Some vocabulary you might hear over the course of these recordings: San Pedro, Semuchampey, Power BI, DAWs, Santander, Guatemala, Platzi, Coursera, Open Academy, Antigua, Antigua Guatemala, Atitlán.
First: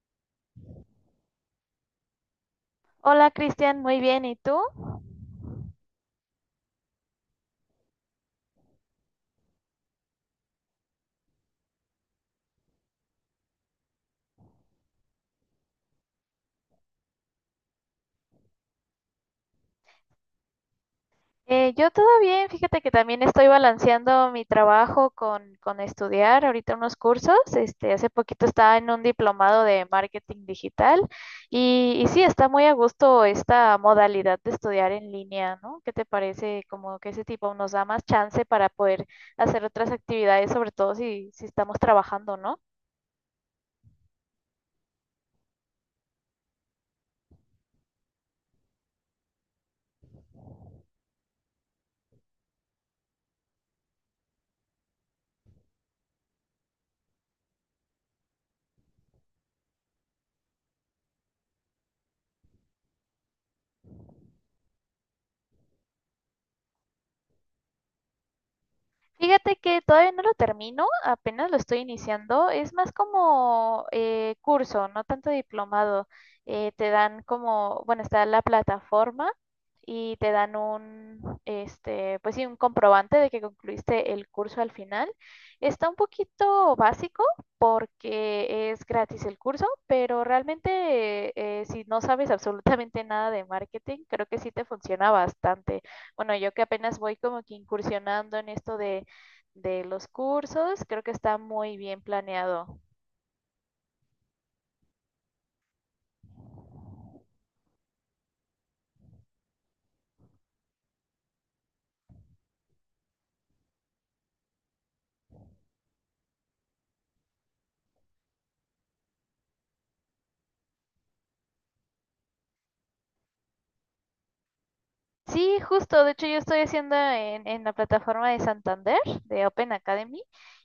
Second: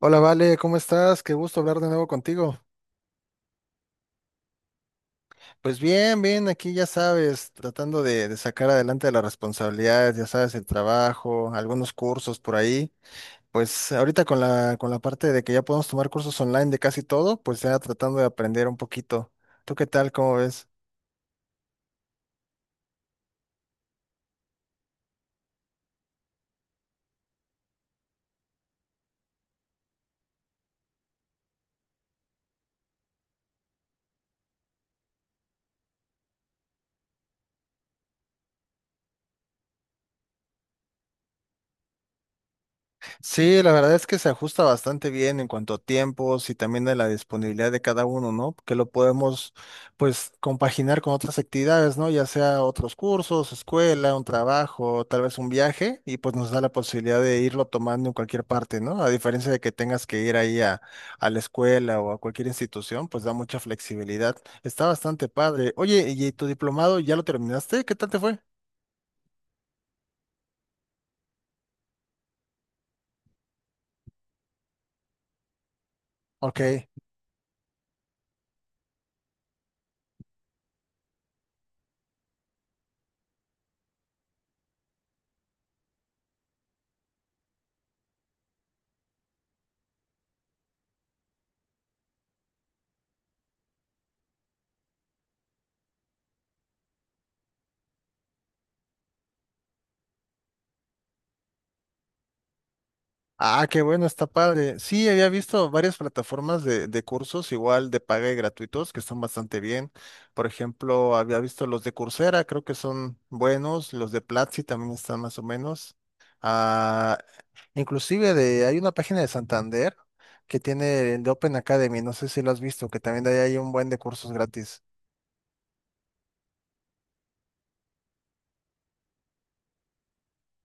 Hola, Vale, ¿cómo estás? Qué gusto hablar de nuevo contigo. Hola Cristian, muy bien, ¿y tú? Pues bien, bien, aquí ya sabes, tratando de sacar adelante las responsabilidades, ya sabes, el trabajo, algunos cursos por ahí. Pues ahorita con la parte de que ya podemos tomar cursos online de casi todo, pues ya tratando de aprender un poquito. ¿Tú qué tal? ¿Cómo ves? Yo todo bien, fíjate que también estoy balanceando mi trabajo con estudiar ahorita unos cursos. Este, hace poquito estaba en un diplomado de marketing digital y sí, está muy a gusto esta modalidad de estudiar en línea, ¿no? ¿Qué te parece? Como que ese tipo nos da más chance para poder hacer otras actividades, sobre todo si estamos trabajando, ¿no? Sí, la verdad es que se ajusta bastante bien en cuanto a tiempos y también de la disponibilidad de cada uno, ¿no? Que lo podemos, pues, compaginar con otras actividades, ¿no? Ya sea otros cursos, escuela, un trabajo, tal vez un viaje, y pues nos da la posibilidad de irlo tomando en cualquier parte, ¿no? A diferencia de que tengas que ir ahí a la escuela o a cualquier institución, pues da mucha flexibilidad. Está bastante padre. Oye, ¿y tu diplomado ya lo terminaste? ¿Qué tal te fue? Fíjate que todavía no lo termino, apenas lo estoy iniciando. Es más como curso, no tanto diplomado. Ok. Te dan como, bueno, está la plataforma y te dan un, este, pues sí, un comprobante de que concluiste el curso al final. Está un poquito básico porque es gratis el curso, pero realmente si no sabes absolutamente nada de marketing, creo que sí te funciona bastante. Bueno, yo que apenas voy como que incursionando en esto de los cursos. Creo que está muy bien planeado. Ah, qué bueno, está padre. Sí, había visto varias plataformas de cursos, igual de paga y gratuitos, que están bastante bien. Por ejemplo, había visto los de Coursera, creo que son buenos, los de Platzi también están más o menos. Ah, inclusive hay una página de Santander que tiene el de Open Academy, no sé si lo has visto, que también de ahí hay un buen de cursos gratis. Sí, justo. De hecho, yo estoy haciendo en la plataforma de Santander, de Open Academy,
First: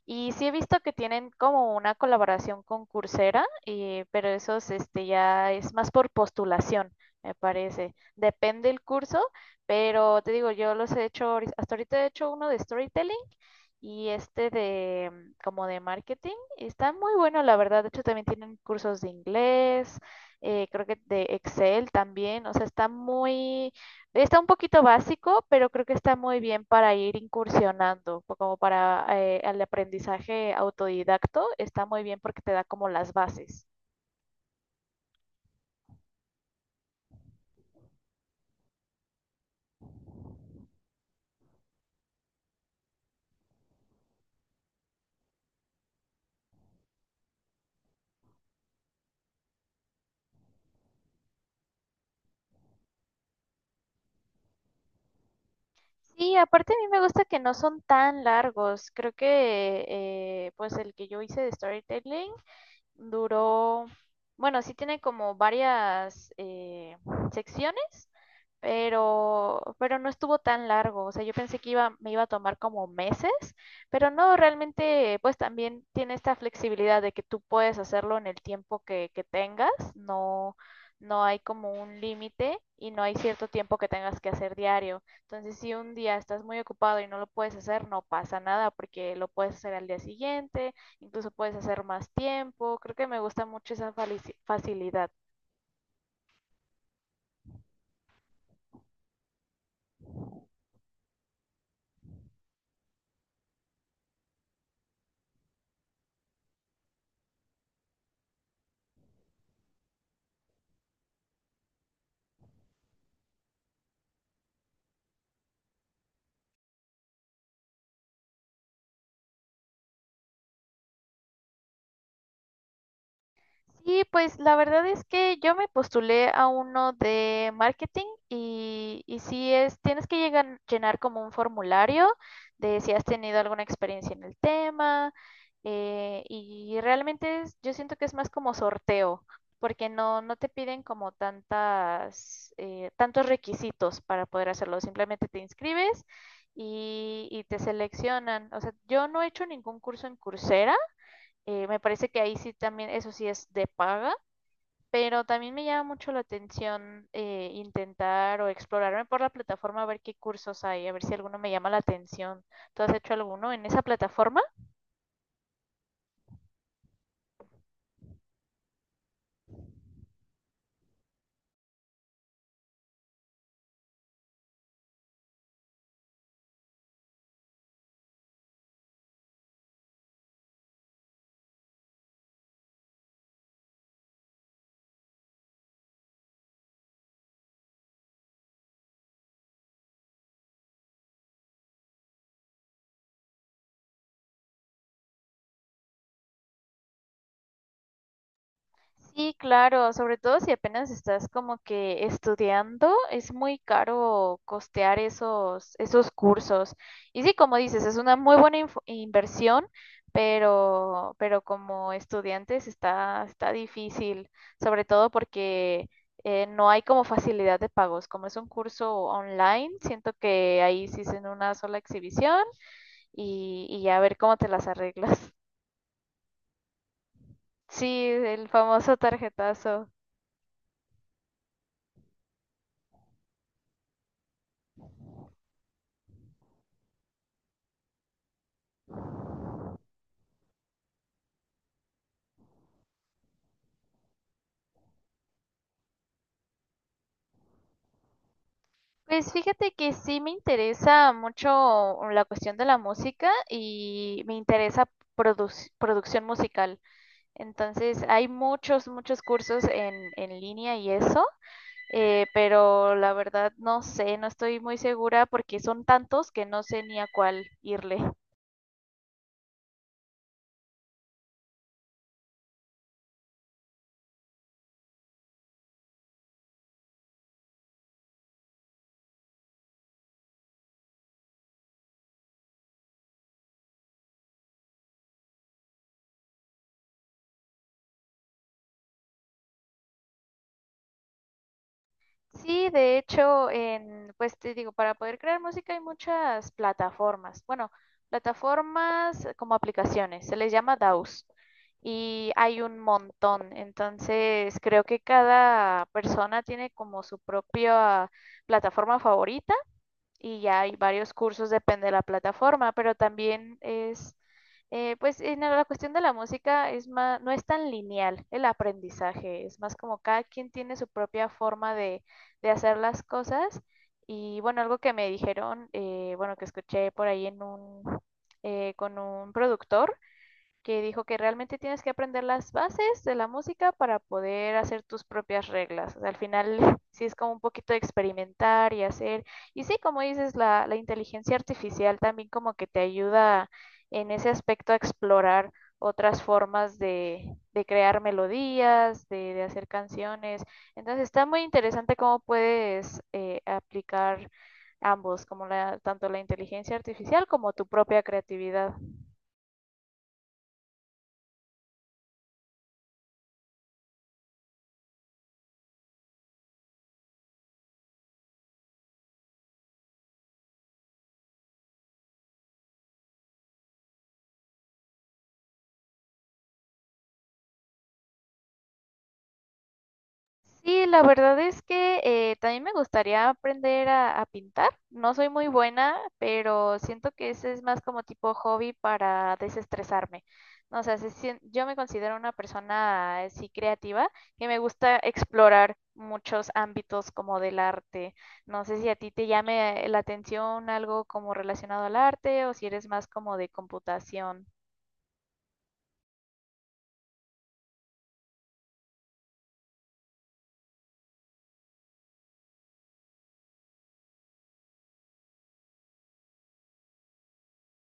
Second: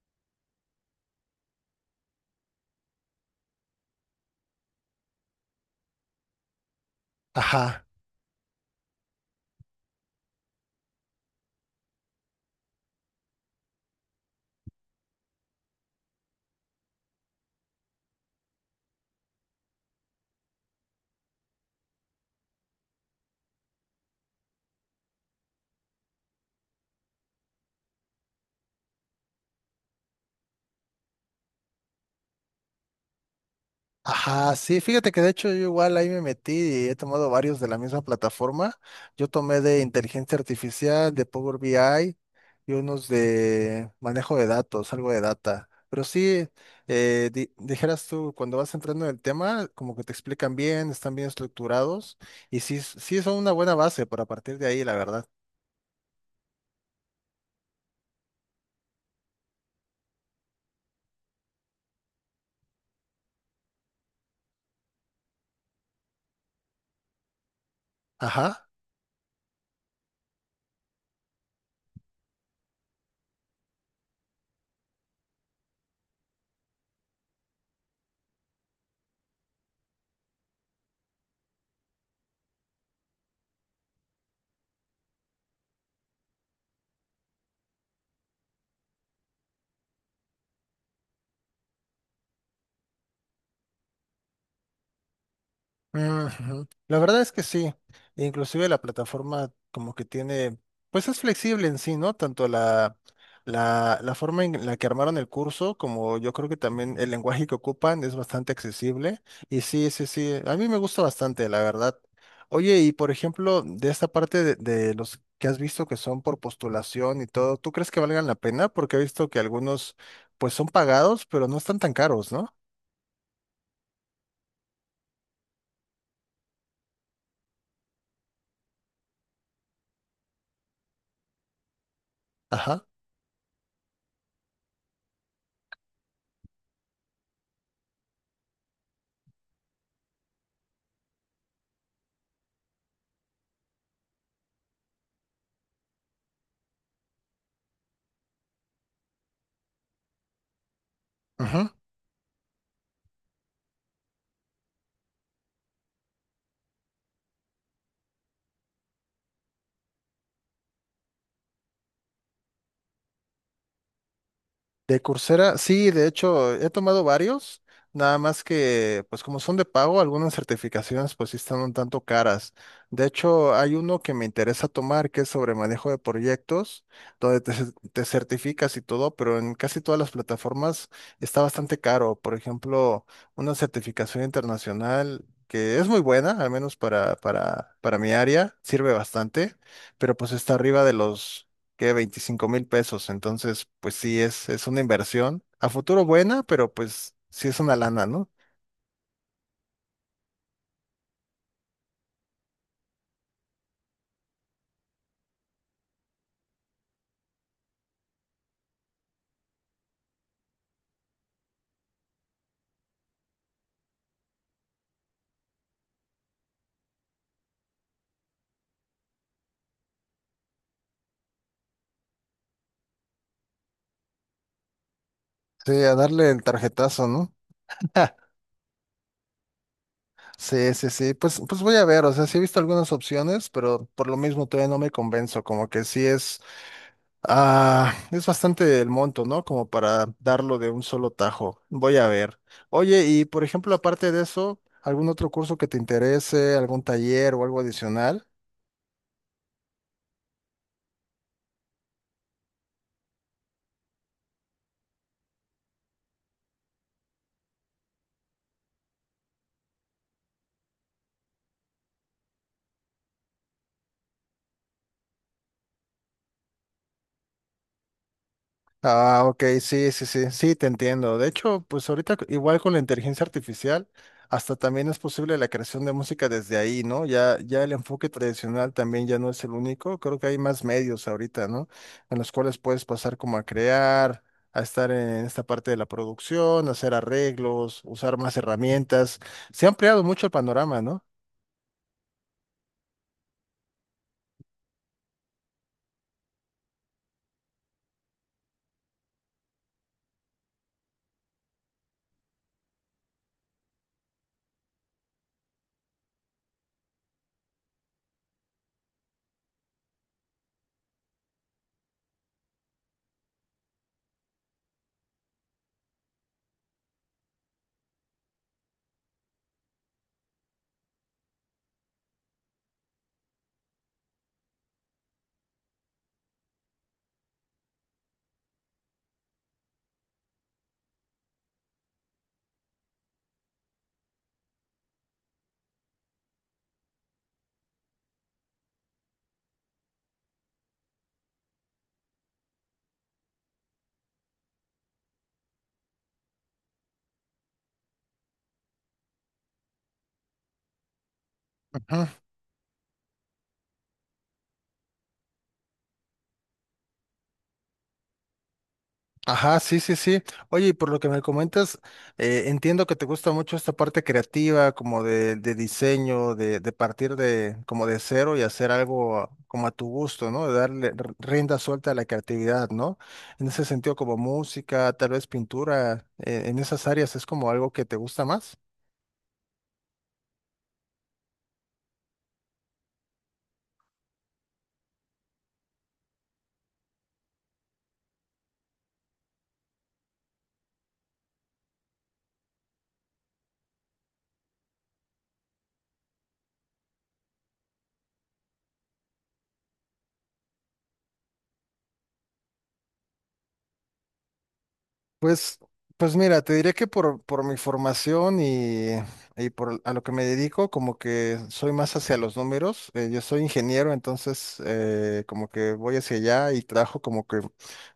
y sí he visto que tienen como una colaboración con Coursera, pero eso es, este, ya es más por postulación, me Ajá. parece. Depende el curso, pero te digo, yo los he hecho, hasta ahorita he hecho uno de storytelling y este de como de marketing. Está muy bueno, la verdad. De hecho, también tienen cursos de inglés, creo que de Excel también. O sea, está muy. Está un poquito básico, pero creo que está muy bien para ir incursionando, como para el aprendizaje autodidacto, está muy bien porque te da como las bases. Ajá, sí, fíjate que de hecho yo igual ahí me metí y he tomado varios de la misma plataforma. Yo tomé de inteligencia artificial, de Power BI y unos de manejo de datos, algo de data. Pero sí, dijeras tú, cuando vas entrando en el tema, como que te explican bien, están bien estructurados y sí, sí son una buena base para partir de ahí, la verdad. Sí, aparte a mí me gusta que no son tan largos. Creo que pues el que yo hice de storytelling duró, bueno, sí tiene como varias secciones, Ajá. pero no estuvo tan largo. O sea, yo pensé que iba, me iba a tomar como meses, pero no, realmente, pues también tiene esta flexibilidad de que tú puedes hacerlo en el tiempo que tengas. No, no hay como un límite y no hay cierto tiempo que tengas que hacer diario. Entonces, si un día estás muy ocupado y no lo puedes hacer, no pasa nada porque lo puedes hacer al día siguiente, incluso puedes hacer más tiempo. Creo que me gusta mucho esa facilidad. Ujú. La verdad es que sí. Inclusive la plataforma como que tiene, pues es flexible en sí, ¿no? Tanto la forma en la que armaron el curso como yo creo que también el lenguaje que ocupan es bastante accesible. Y sí, sí, sí, a mí me gusta bastante, la verdad. Oye, y por ejemplo, de esta parte de los que has visto que son por postulación y todo, ¿tú crees que valgan la pena? Porque he visto que algunos pues son pagados, pero no están tan caros, ¿no? Sí, pues la verdad es que yo me postulé a uno de marketing y sí es, tienes que llegar, llenar como un formulario de Ajá. si has tenido alguna experiencia en el tema, y realmente yo siento que es más como sorteo porque no, no te piden como tantas, tantos requisitos para poder hacerlo, simplemente te inscribes y te seleccionan. O sea, yo no he hecho ningún curso en Coursera, me parece que ahí sí también, eso sí es de paga, pero también me llama mucho la atención intentar o explorarme por la plataforma a ver qué cursos hay, a ver si alguno me llama la atención. ¿Tú has hecho alguno en esa plataforma? De Coursera, sí, de hecho, he tomado varios, nada más que, pues como son de pago, algunas certificaciones pues sí están un tanto caras. De hecho, hay uno que me interesa tomar que es sobre manejo de proyectos, donde te certificas y todo, pero en casi todas las plataformas está bastante caro. Por ejemplo, una certificación internacional que es muy buena, al menos para mi área, sirve bastante, pero pues está arriba de los que 25,000 pesos. Entonces, pues sí, es una inversión a futuro buena, pero pues sí es una lana, ¿no? Sí, claro, sobre todo si apenas estás como que estudiando, es muy caro costear esos, esos cursos. Y sí, como dices, es una muy buena inversión, pero como estudiantes está, está difícil, sobre todo porque no hay como facilidad de pagos. Como es un curso online, siento que ahí sí es en una sola exhibición y ya a ver cómo te las arreglas. Sí, a darle el tarjetazo, ¿no? Sí, el famoso tarjetazo. sí, sí, sí. Pues voy a ver, o sea, sí he visto algunas opciones, pero por lo mismo todavía no me convenzo, como que sí es bastante el monto, ¿no? Como para darlo de un solo tajo. Voy a ver. Oye, y por ejemplo, aparte de eso, ¿algún otro curso que te interese, algún taller o algo adicional? Pues fíjate que sí me interesa mucho la cuestión de la música y me interesa producción musical. Entonces hay muchos, muchos cursos en línea y eso, pero la verdad no sé, no estoy muy segura porque son tantos que no sé ni a cuál irle. Ah, ok, sí, sí, sí, sí, te entiendo. De hecho, pues ahorita igual con la inteligencia artificial, hasta también es posible la creación de música desde ahí, ¿no? Ya el enfoque tradicional también ya no es el único. Creo que hay más medios ahorita, ¿no? En los cuales puedes pasar como a crear, a estar en esta parte de la producción, hacer arreglos, usar más herramientas. Se ha ampliado mucho el panorama, ¿no? Sí, de hecho, en, pues te digo, para poder crear música hay muchas plataformas. Bueno, plataformas como aplicaciones, se les llama DAWs y hay un montón. Entonces, creo que cada persona tiene como su propia plataforma favorita y ya hay varios cursos, depende de la plataforma, pero también es, pues en la cuestión de la música es más, no es tan lineal el aprendizaje, es más como cada quien tiene su propia forma de hacer las cosas. Y bueno, algo que me dijeron, bueno, que escuché por ahí en un, con un productor, que dijo que realmente tienes que aprender las bases de la música para poder hacer tus propias reglas. O sea, al final sí es como un poquito de experimentar y hacer. Y sí, como dices, la inteligencia artificial también como que te ayuda en ese aspecto a explorar otras formas de crear melodías, de hacer canciones. Entonces está muy interesante cómo puedes aplicar ambos, como la, tanto la inteligencia artificial como tu propia creatividad. Ajá, sí, sí, sí. Oye, y por lo que me comentas, entiendo que te gusta mucho esta parte creativa, como de diseño, de partir como de cero y hacer algo como a tu gusto, ¿no? De darle rienda suelta a la creatividad, ¿no? En ese sentido, como música, tal vez pintura, en esas áreas es como algo que te gusta más. Sí, la verdad es que también me gustaría aprender a pintar. No soy muy buena, pero siento que ese es más como tipo hobby para desestresarme. No sé, yo me considero una persona así creativa que me gusta explorar muchos ámbitos como del arte. No sé si a ti te llame la atención algo como relacionado al arte o si eres más como de computación. Pues, pues mira, te diré que por mi formación y por a lo que me dedico, como que soy más hacia los números. Yo soy ingeniero, entonces como que voy hacia allá y trabajo como que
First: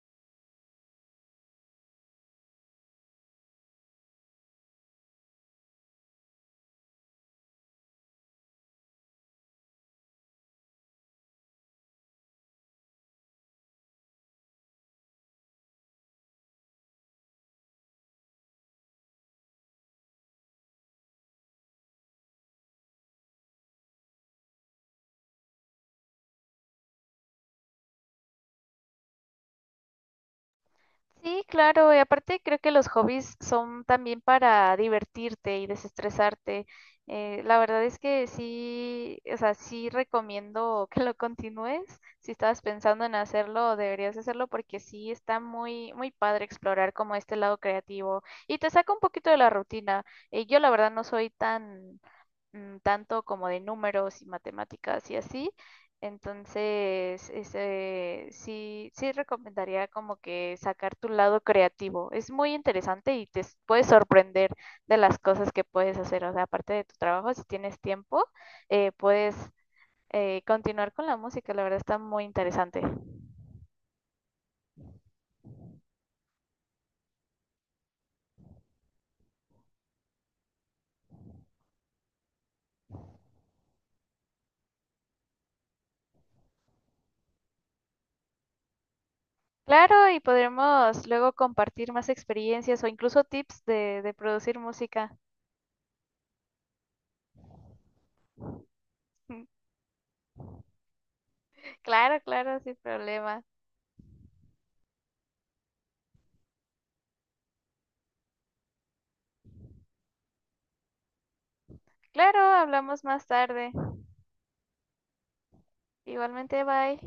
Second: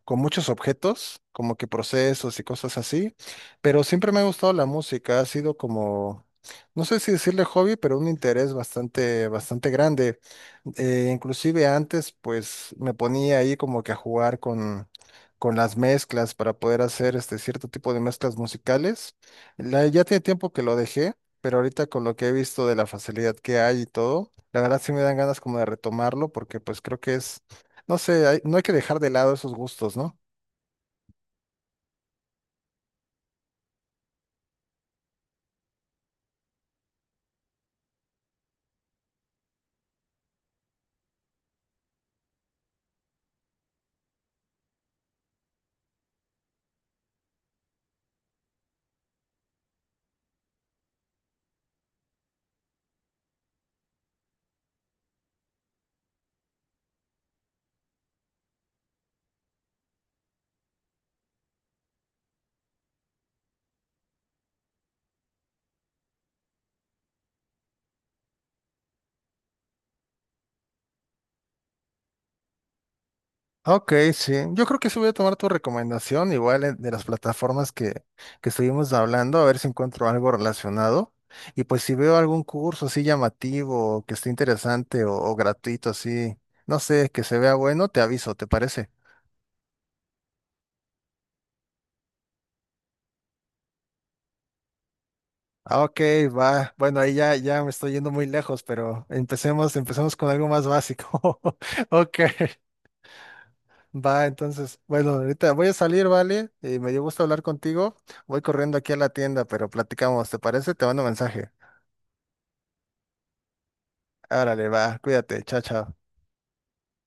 con muchos objetos, como que procesos y cosas así. Pero siempre me ha gustado la música, ha sido como, no sé si decirle hobby, pero un interés bastante, bastante grande. Inclusive antes, pues me ponía ahí como que a jugar con las mezclas para poder hacer este cierto tipo de mezclas musicales. Ya tiene tiempo que lo dejé, pero ahorita con lo que he visto de la facilidad que hay y todo, la verdad sí me dan ganas como de retomarlo porque pues creo que es, no sé, no hay que dejar de lado esos gustos, ¿no? Sí, claro, y aparte creo que los hobbies son también para divertirte y desestresarte. La verdad es que sí, o sea, sí recomiendo que lo continúes. Si estabas pensando en hacerlo, deberías hacerlo porque sí está muy, muy padre explorar como este lado creativo y te saca un poquito de la rutina. Yo la verdad no soy tan tanto como de números y matemáticas y así. Entonces, ese, sí, sí recomendaría como que sacar tu lado creativo. Es muy interesante y puedes sorprender de las cosas que puedes hacer. O sea, aparte de tu trabajo, si tienes tiempo, puedes continuar con la música. La verdad está muy interesante. Ok, sí. Yo creo que sí voy a tomar tu recomendación, igual de las plataformas que estuvimos hablando, a ver si encuentro algo relacionado. Y pues si veo algún curso así llamativo, o que esté interesante o gratuito, así, no sé, que se vea bueno, te aviso, ¿te parece? Claro, y podremos luego compartir más experiencias o incluso tips de producir música. Ah, Ok, va. Bueno, ahí ya me estoy yendo muy lejos, pero empecemos, empecemos con algo más básico. Ok. Claro, claro, sin problema. Va, entonces, bueno, ahorita voy a salir, ¿vale? Y me dio gusto hablar contigo. Voy corriendo aquí a la tienda, pero platicamos, ¿te parece? Te mando mensaje. Claro, hablamos más tarde. Árale, va, cuídate, chao, chao. Igualmente, bye.